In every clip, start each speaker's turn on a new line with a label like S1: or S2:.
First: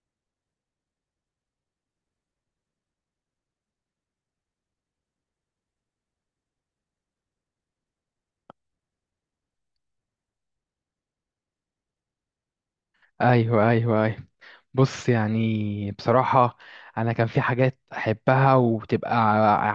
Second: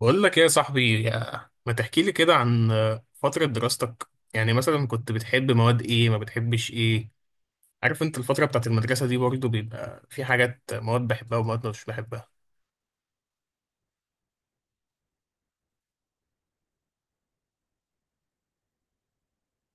S1: بقول لك ايه يا صاحبي ما تحكي لي كده عن فترة دراستك يعني مثلا كنت بتحب مواد ايه ما بتحبش ايه؟ عارف انت الفترة بتاعت المدرسة دي برضو بيبقى في حاجات مواد بحبها ومواد مش بحبها.
S2: ايوه، ايوه، ايوه. بص، يعني بصراحة، انا كان في حاجات احبها وتبقى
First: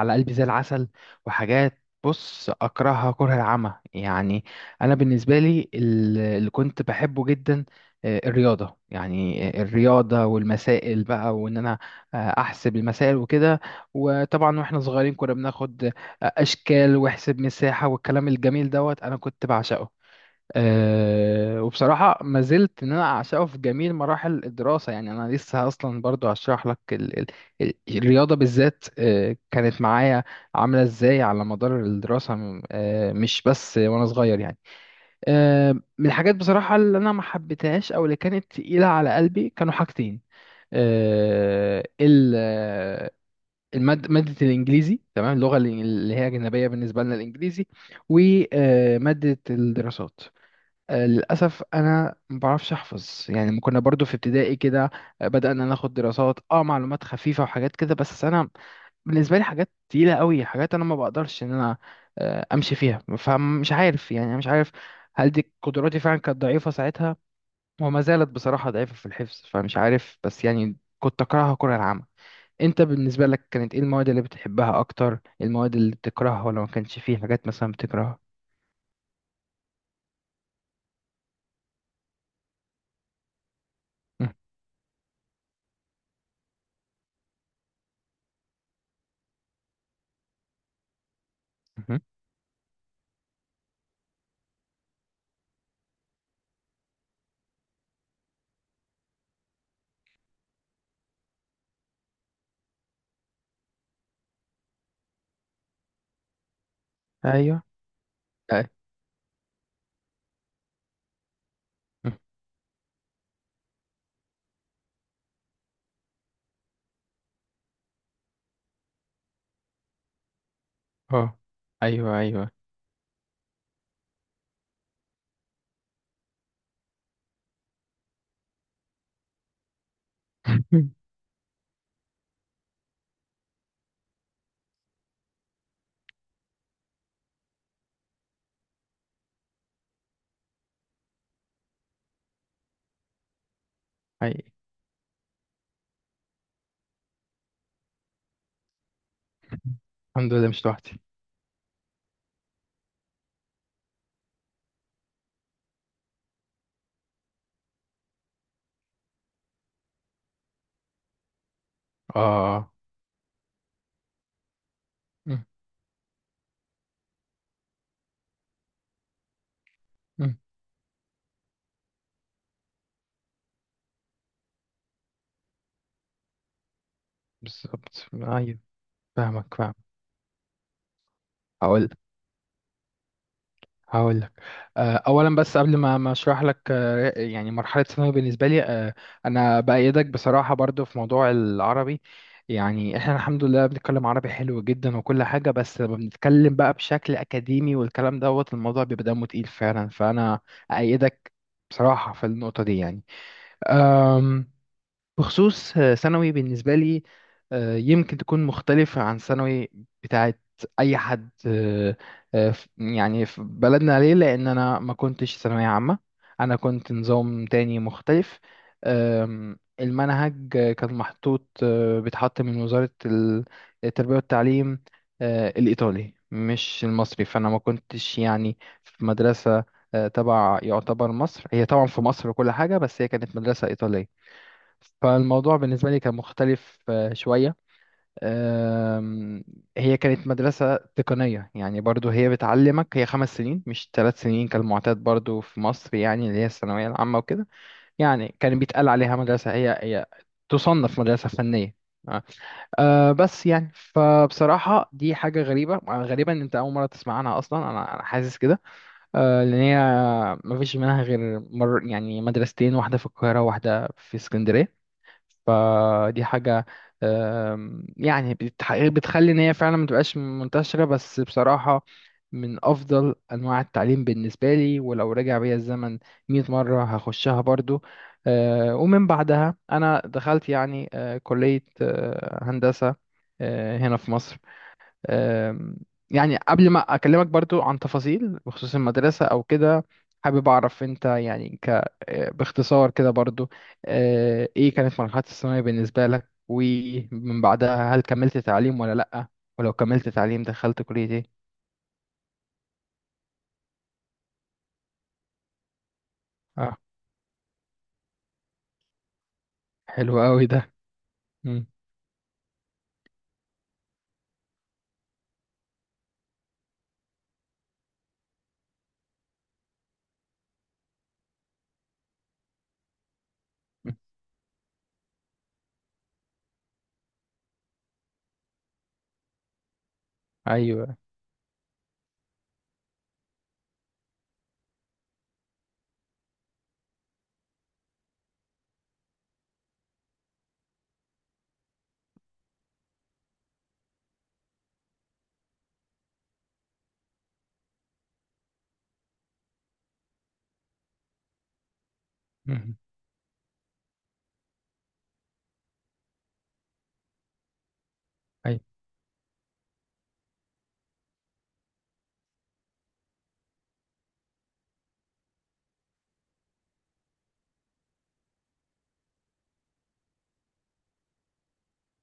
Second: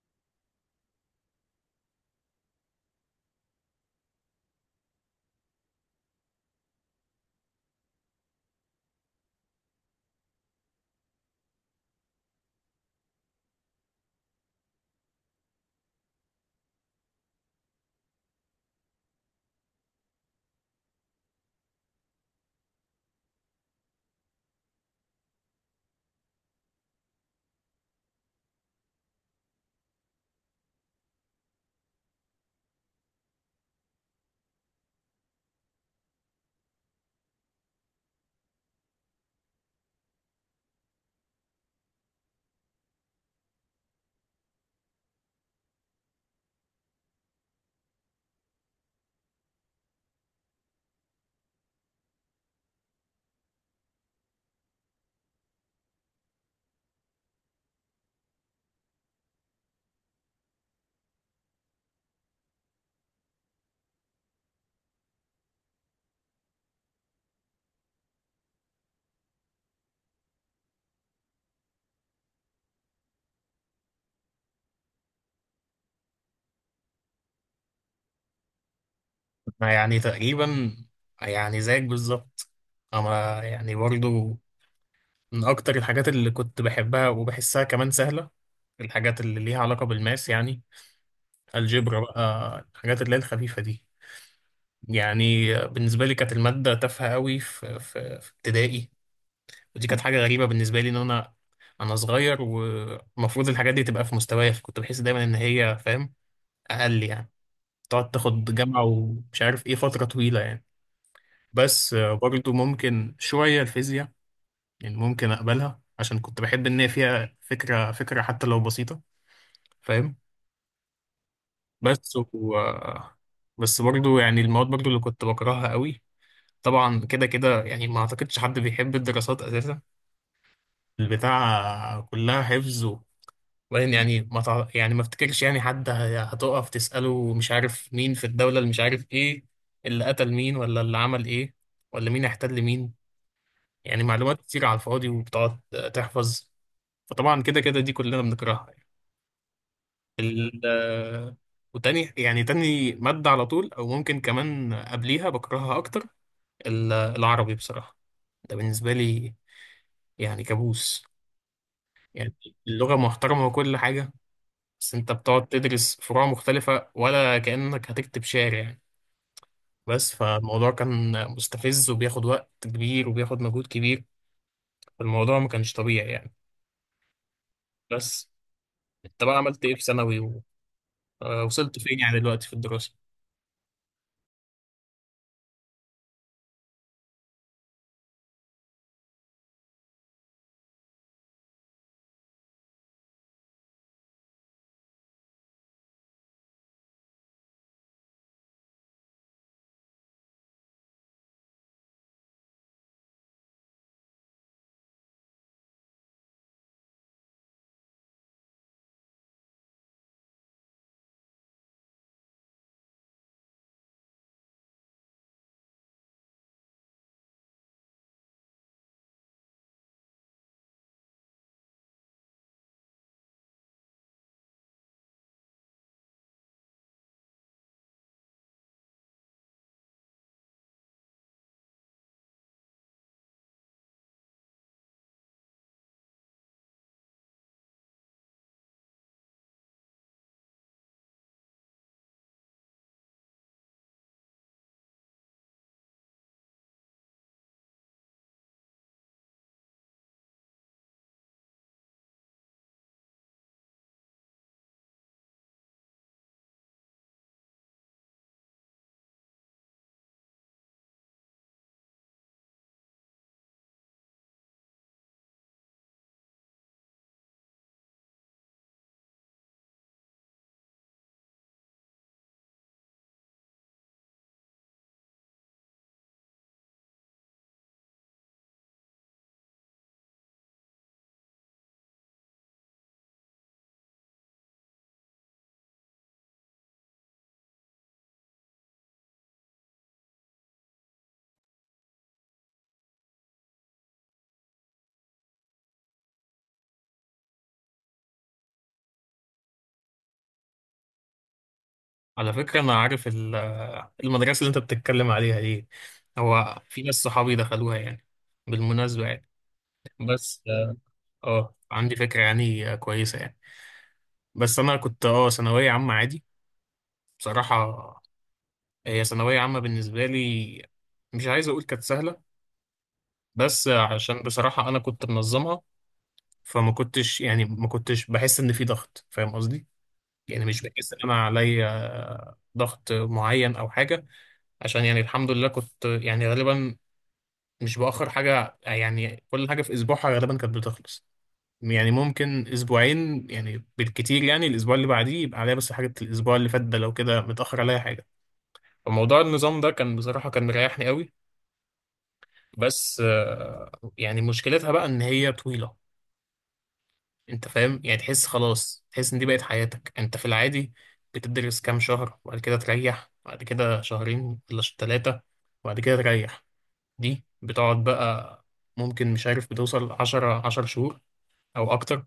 S2: على قلبي زي العسل، وحاجات بص اكرهها كره العمى يعني. انا بالنسبة لي اللي كنت بحبه جدا، الرياضة، يعني الرياضة والمسائل بقى وان انا احسب المسائل وكده. وطبعا واحنا صغيرين كنا بناخد اشكال واحسب مساحة والكلام الجميل دوت، انا كنت بعشقه. وبصراحة ما زلت إن أنا أعشقه في جميع مراحل الدراسة. يعني أنا لسه أصلا برضو هشرح لك ال الرياضة بالذات كانت معايا عاملة إزاي على مدار الدراسة، م- أه مش بس وأنا صغير يعني. أه من الحاجات بصراحة اللي أنا ما حبيتهاش أو اللي كانت تقيلة على قلبي كانوا حاجتين. أه ال آه، المادة، مادة الإنجليزي، تمام، اللغة اللي هي أجنبية بالنسبة لنا الإنجليزي، ومادة الدراسات. للأسف أنا ما بعرفش أحفظ. يعني ما كنا برضو في ابتدائي كده بدأنا ناخد دراسات، معلومات خفيفة وحاجات كده، بس أنا بالنسبة لي حاجات تقيلة قوي. حاجات أنا ما بقدرش إن أنا أمشي فيها، فمش عارف يعني. أنا مش عارف هل دي قدراتي فعلا كانت ضعيفة ساعتها وما زالت بصراحة ضعيفة في الحفظ، فمش عارف، بس يعني كنت أكرهها كره العامة. أنت بالنسبة لك كانت إيه المواد اللي بتحبها أكتر، المواد اللي بتكرهها، ولا ما كانش فيه حاجات مثلا بتكرهها؟
S1: أنا يعني تقريبا يعني زيك بالظبط، اما يعني برضو من اكتر الحاجات اللي كنت بحبها وبحسها كمان سهلة، الحاجات اللي ليها علاقة بالماس يعني
S2: مهم.
S1: الجبر بقى الحاجات اللي هي الخفيفة دي. يعني بالنسبة لي كانت المادة تافهة قوي في ابتدائي، ودي كانت حاجة غريبة بالنسبة لي إن أنا صغير والمفروض الحاجات دي تبقى في مستوايا، فكنت بحس دايما إن هي فاهم أقل يعني،
S2: أيوه،
S1: تقعد تاخد
S2: أيوه،
S1: جامعة ومش عارف إيه فترة طويلة يعني. بس برضو ممكن شوية الفيزياء، يعني ممكن أقبلها عشان كنت بحب إن هي فيها فكرة فكرة حتى لو بسيطة، فاهم.
S2: اه،
S1: بس
S2: ايوه،
S1: و...
S2: ايوه.
S1: آه، بس برضو يعني المواد برضو اللي كنت بكرهها قوي، طبعا كده كده يعني ما أعتقدش حد بيحب الدراسات أساسا، البتاع كلها حفظ، لان يعني ما تع... يعني ما افتكرش يعني حد هتقف تسأله مش عارف مين في الدولة اللي مش عارف ايه، اللي قتل مين ولا اللي عمل ايه، ولا مين احتل مين، يعني
S2: اي.
S1: معلومات كتير على الفاضي وبتقعد تحفظ، فطبعا كده كده دي كلنا بنكرهها يعني.
S2: الحمد لله
S1: ال...
S2: مش لوحدي.
S1: آه، وتاني يعني تاني مادة على طول او ممكن كمان قبليها بكرهها اكتر، العربي بصراحة، ده بالنسبة لي يعني كابوس يعني،
S2: اه.
S1: اللغة محترمة وكل حاجة بس انت
S2: مم.
S1: بتقعد تدرس فروع مختلفة ولا كأنك هتكتب شعر يعني، بس
S2: مم.
S1: فالموضوع كان مستفز وبياخد وقت كبير وبياخد مجهود كبير، فالموضوع ما كانش طبيعي يعني.
S2: بالظبط،
S1: بس
S2: ايوه.
S1: انت بقى
S2: فاهمك
S1: عملت ايه
S2: فاهمك.
S1: في ثانوي ووصلت
S2: هقول
S1: فين يعني دلوقتي في الدراسة؟
S2: هقول لك اولا، بس قبل ما اشرح لك يعني مرحله ثانوي بالنسبه لي، انا بايدك بصراحه برضو في موضوع العربي. يعني احنا الحمد لله بنتكلم عربي حلو جدا وكل حاجه، بس لما بنتكلم بقى بشكل اكاديمي والكلام دوت، الموضوع بيبقى دمه تقيل فعلا. فانا ايدك بصراحه في النقطه دي. يعني بخصوص ثانوي بالنسبة لي، يمكن تكون مختلفة عن ثانوي بتاعت أي حد. يعني في بلدنا، ليه، لأن أنا ما كنتش ثانوية عامة. أنا كنت نظام تاني مختلف. المنهج كان محطوط، بيتحط من وزارة التربية والتعليم الإيطالي، مش المصري. فأنا ما كنتش يعني في مدرسة تبع، يعتبر مصر، هي طبعا في مصر وكل حاجة، بس هي كانت مدرسة إيطالية. فالموضوع بالنسبة لي كان مختلف شوية. آم، هي كانت مدرسة تقنية، يعني برضو هي بتعلمك، هي 5 سنين مش 3 سنين كالمعتاد برضو في مصر، يعني اللي هي الثانوية العامة وكده. يعني كان بيتقال عليها مدرسة هي تصنف مدرسة فنية. آه، بس يعني فبصراحة دي حاجة غريبة، غريبة إن أنت أول مرة تسمع عنها أصلا. أنا حاسس كده لأن هي مفيش منها غير يعني مدرستين، واحدة في القاهرة وواحدة في اسكندرية. فدي حاجة يعني بتخلي إن هي فعلا متبقاش منتشرة. بس بصراحة من أفضل أنواع التعليم بالنسبة لي، ولو رجع بيا الزمن 100 مرة هخشها برضو. ومن بعدها أنا دخلت يعني كلية هندسة هنا في مصر. آم، يعني قبل ما أكلمك برضو عن تفاصيل بخصوص المدرسة أو كده، حابب أعرف أنت يعني ك آه، باختصار كده برضو، إيه كانت مرحلة الثانوية بالنسبة لك، ومن بعدها هل كملت تعليم ولا لأ؟ ولو كملت تعليم دخلت كلية إيه؟
S1: على فكرة انا عارف المدرسة اللي انت بتتكلم عليها دي، هو
S2: آه
S1: في ناس صحابي دخلوها يعني، بالمناسبة يعني.
S2: حلو
S1: بس
S2: أوي ده.
S1: اه
S2: مم.
S1: عندي فكرة يعني كويسة يعني. بس انا كنت ثانوية عامة عادي، بصراحة هي ثانوية عامة بالنسبة لي، مش عايز أقول كانت سهلة بس
S2: مم.
S1: عشان بصراحة أنا كنت منظمها، فما كنتش يعني ما كنتش بحس إن في ضغط، فاهم قصدي؟ يعني مش بحس إن
S2: أيوه.
S1: أنا عليا ضغط معين أو حاجة، عشان يعني الحمد لله كنت يعني غالبا مش بأخر حاجة، يعني كل حاجة في أسبوعها غالبا كانت بتخلص، يعني ممكن أسبوعين يعني بالكتير يعني الأسبوع اللي بعديه يبقى عليا بس حاجة الأسبوع اللي فات ده لو كده متأخر عليا حاجة، فموضوع النظام ده كان بصراحة كان مريحني قوي.
S2: مم.
S1: بس يعني مشكلتها بقى ان هي طويلة، انت فاهم يعني تحس
S2: أيوه.
S1: خلاص تحس ان دي بقت حياتك انت في العادي، بتدرس كام شهر وبعد كده تريح وبعد كده شهرين ولا ثلاثة وبعد كده تريح، دي بتقعد بقى ممكن مش عارف بتوصل 10 شهور او اكتر،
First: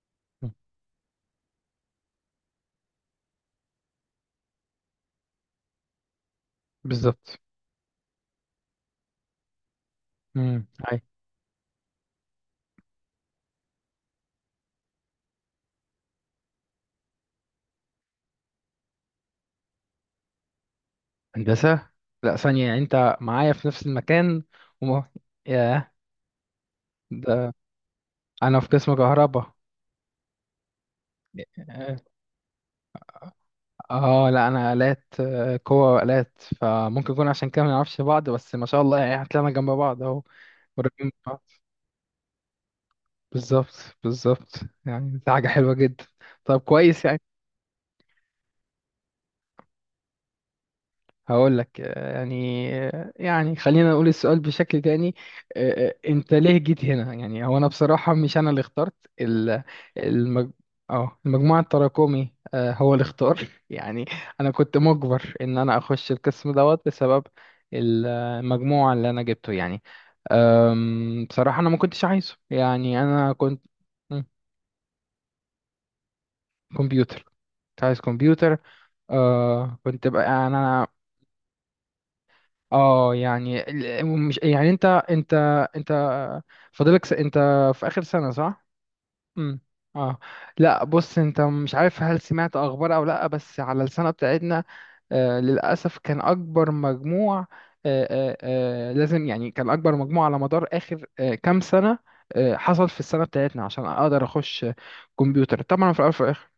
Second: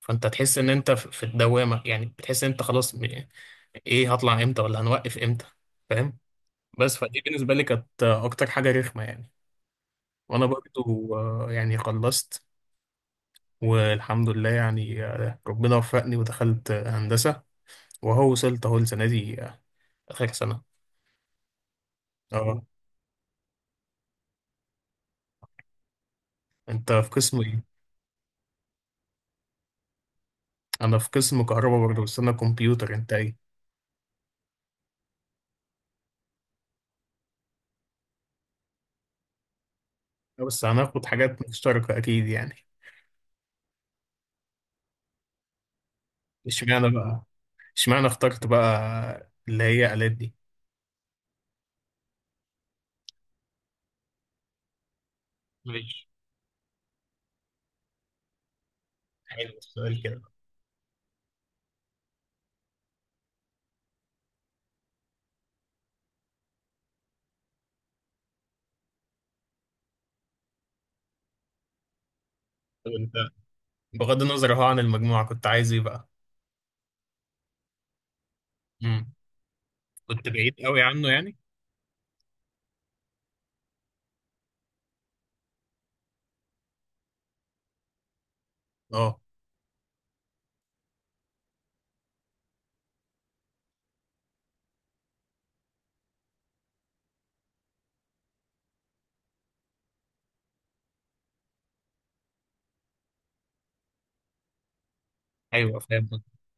S1: فانت
S2: مم.
S1: تحس ان انت في الدوامة يعني بتحس ان انت خلاص ايه هطلع امتى ولا هنوقف امتى، فاهم. بس فدي
S2: بالظبط.
S1: بالنسبة لي كانت اكتر حاجة رخمة يعني، وانا
S2: مم. أيوه.
S1: برضو يعني خلصت والحمد لله يعني ربنا وفقني ودخلت هندسة، وهو وصلت اهو السنة دي آخر سنة.
S2: هندسة. لأ،
S1: اه
S2: ثانية. يعني أنت معايا في نفس المكان. وما ياه
S1: انت في قسم
S2: ده.
S1: ايه؟
S2: أنا في قسم كهرباء.
S1: انا في قسم كهرباء برضه بس انا كمبيوتر، انت ايه؟
S2: اه لا، انا آلات، قوة وآلات. فممكن يكون عشان كده ما نعرفش بعض، بس ما شاء الله يعني هتلاقينا جنب بعض اهو.
S1: بس هناخد
S2: قريبين من بعض.
S1: حاجات مشتركة اكيد يعني.
S2: بالظبط بالظبط. يعني دي حاجة حلوة جدا. طب
S1: اشمعنى
S2: كويس.
S1: بقى اشمعنى اخترت بقى اللي هي آلات دي؟
S2: هقول لك يعني خلينا نقول السؤال بشكل تاني.
S1: ماشي،
S2: انت ليه جيت هنا؟ يعني هو انا بصراحة مش انا اللي اخترت.
S1: حلو
S2: ال-
S1: السؤال كده.
S2: المج... اه المجموعة التراكمي هو اللي اختار يعني. انا كنت مجبر ان انا اخش القسم دوت بسبب المجموعة اللي انا جبته يعني. بصراحة انا ما كنتش عايزه.
S1: طب
S2: يعني
S1: انت
S2: انا كنت
S1: بغض
S2: مم،
S1: النظر اهو عن المجموعة كنت عايز ايه بقى؟
S2: كمبيوتر. كنت عايز كمبيوتر.
S1: امم،
S2: كنت بقى
S1: كنت
S2: يعني
S1: بعيد قوي
S2: انا
S1: عنه يعني؟
S2: اه يعني مش يعني انت انت انت في اخر سنة، صح؟
S1: اه
S2: امم. اه. لا بص، انت مش عارف هل سمعت اخبار او لا، بس على السنة بتاعتنا للاسف كان اكبر مجموع. آه لازم، يعني كان اكبر مجموع على مدار اخر كام سنة حصل في السنة بتاعتنا، عشان اقدر اخش كمبيوتر،
S1: ايوه
S2: طبعا في
S1: فاهم.
S2: الاول وفي الاخر.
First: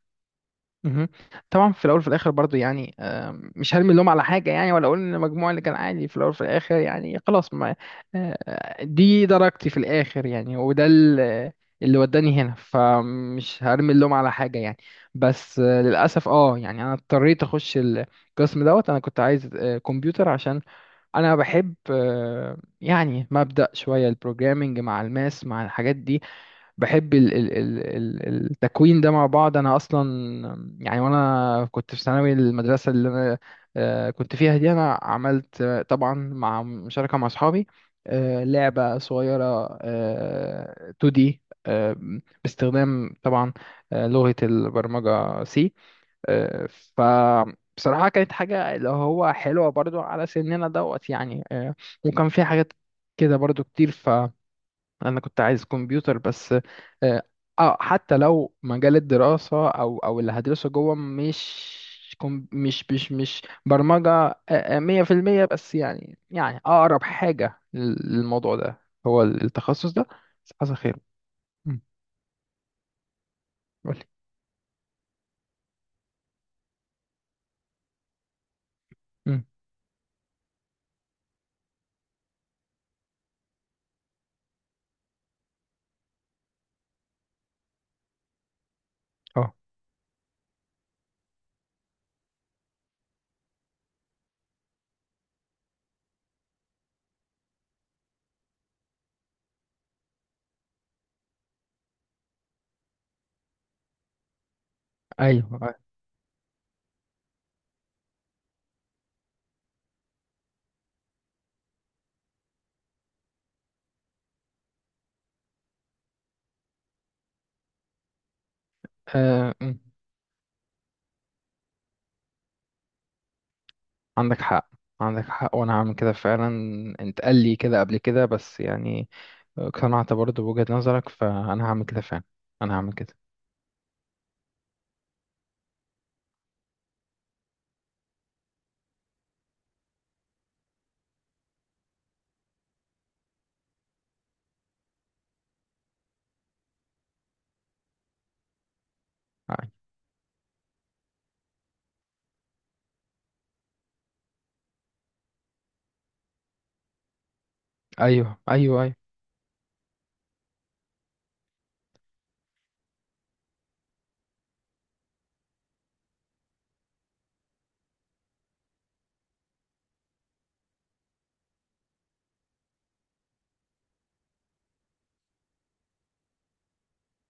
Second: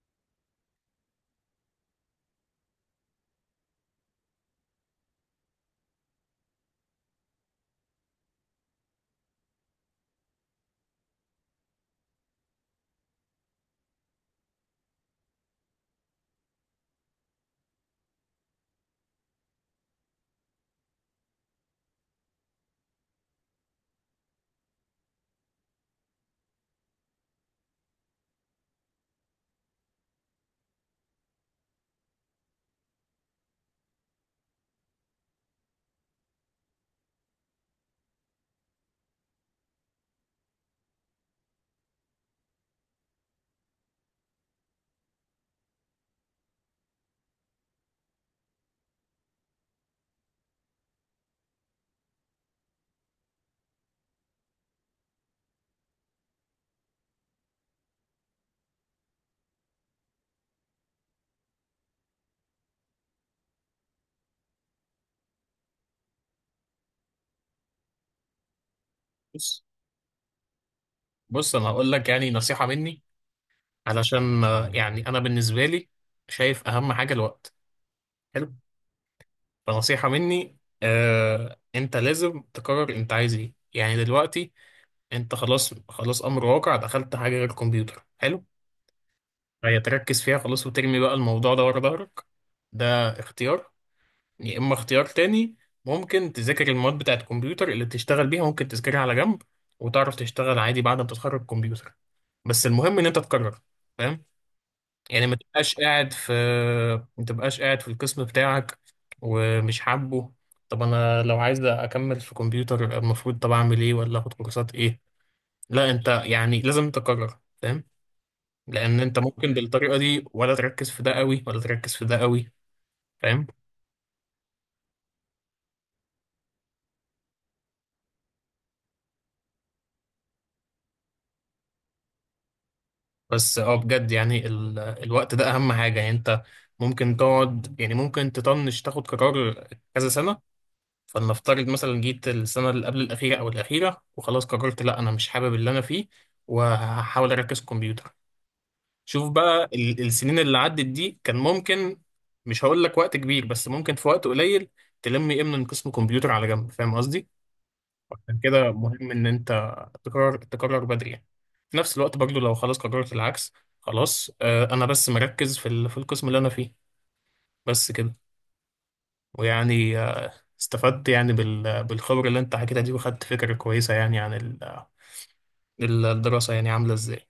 S2: مهم. طبعا في الاول وفي الاخر برضو يعني، مش هرمي اللوم على حاجه، يعني ولا اقول ان المجموع اللي كان عالي في الاول وفي الاخر يعني خلاص. ما دي درجتي في الاخر، يعني وده اللي وداني هنا، فمش هرمي اللوم على حاجه يعني. بس للاسف، يعني انا اضطريت اخش القسم دوت. انا كنت عايز كمبيوتر، عشان انا بحب يعني مبدأ شويه البروجرامينج مع الماس مع الحاجات دي. بحب التكوين ده مع بعض. انا اصلا يعني وانا كنت في ثانوي، المدرسه اللي انا كنت فيها دي، انا عملت طبعا مع مشاركه مع اصحابي لعبه صغيره 2D باستخدام طبعا لغه البرمجه سي. آه، فبصراحه كانت حاجه اللي هو حلوه برضو على سننا دوت يعني. وكان في حاجات كده برضو كتير. انا كنت عايز كمبيوتر بس. آه حتى لو مجال الدراسة او اللي هدرسه جوه مش كم مش مش مش برمجة 100%، بس يعني اقرب حاجة للموضوع ده هو
S1: بص
S2: التخصص ده. بس حصل خير.
S1: بص انا
S2: مم،
S1: هقول لك يعني نصيحة مني،
S2: قولي.
S1: علشان يعني انا بالنسبه لي شايف اهم حاجه الوقت، حلو.
S2: مم.
S1: فنصيحه مني انت لازم تقرر انت عايز ايه يعني دلوقتي، انت خلاص خلاص امر واقع دخلت حاجه غير الكمبيوتر حلو،
S2: اه.
S1: فهي تركز فيها خلاص وترمي بقى الموضوع ده ورا ظهرك، ده اختيار. يا اما اختيار تاني، ممكن تذاكر المواد بتاعت الكمبيوتر اللي بتشتغل بيها ممكن تذاكرها على جنب وتعرف تشتغل عادي بعد ما تتخرج كمبيوتر، بس المهم ان انت تقرر، فاهم يعني ما
S2: ايوه.
S1: تبقاش
S2: آه.
S1: قاعد في ما تبقاش قاعد في القسم بتاعك ومش حابه. طب انا لو عايز اكمل في كمبيوتر المفروض طب اعمل ايه ولا اخد كورسات ايه، لا انت يعني لازم تقرر، فاهم، لان انت ممكن
S2: مم.
S1: بالطريقه دي ولا تركز في ده قوي ولا تركز في ده قوي، فاهم.
S2: عندك حق، عندك حق. وانا هعمل كده فعلا. انت قال لي كده قبل كده، بس يعني اقتنعت برضه بوجهة نظرك، فانا هعمل كده فعلا. انا هعمل كده.
S1: بس اه بجد يعني الوقت ده اهم حاجه يعني، انت ممكن تقعد يعني ممكن تطنش تاخد قرار كذا سنه، فلنفترض مثلا جيت السنة اللي قبل الأخيرة أو الأخيرة وخلاص قررت لأ أنا مش حابب اللي أنا فيه، وهحاول أركز كمبيوتر. شوف بقى السنين اللي عدت دي كان ممكن مش هقول لك وقت كبير بس ممكن في وقت قليل تلم إيه من قسم كمبيوتر على جنب، فاهم قصدي؟
S2: ايوه،
S1: عشان كده
S2: ايوه، أيوه.
S1: مهم إن أنت تقرر تقرر بدري يعني. في نفس الوقت برضو لو خلاص قررت العكس، خلاص آه أنا بس مركز في القسم اللي أنا فيه، بس كده. ويعني استفدت يعني بالخبرة اللي انت حكيتها دي وخدت فكرة كويسة يعني عن الدراسة يعني عاملة ازاي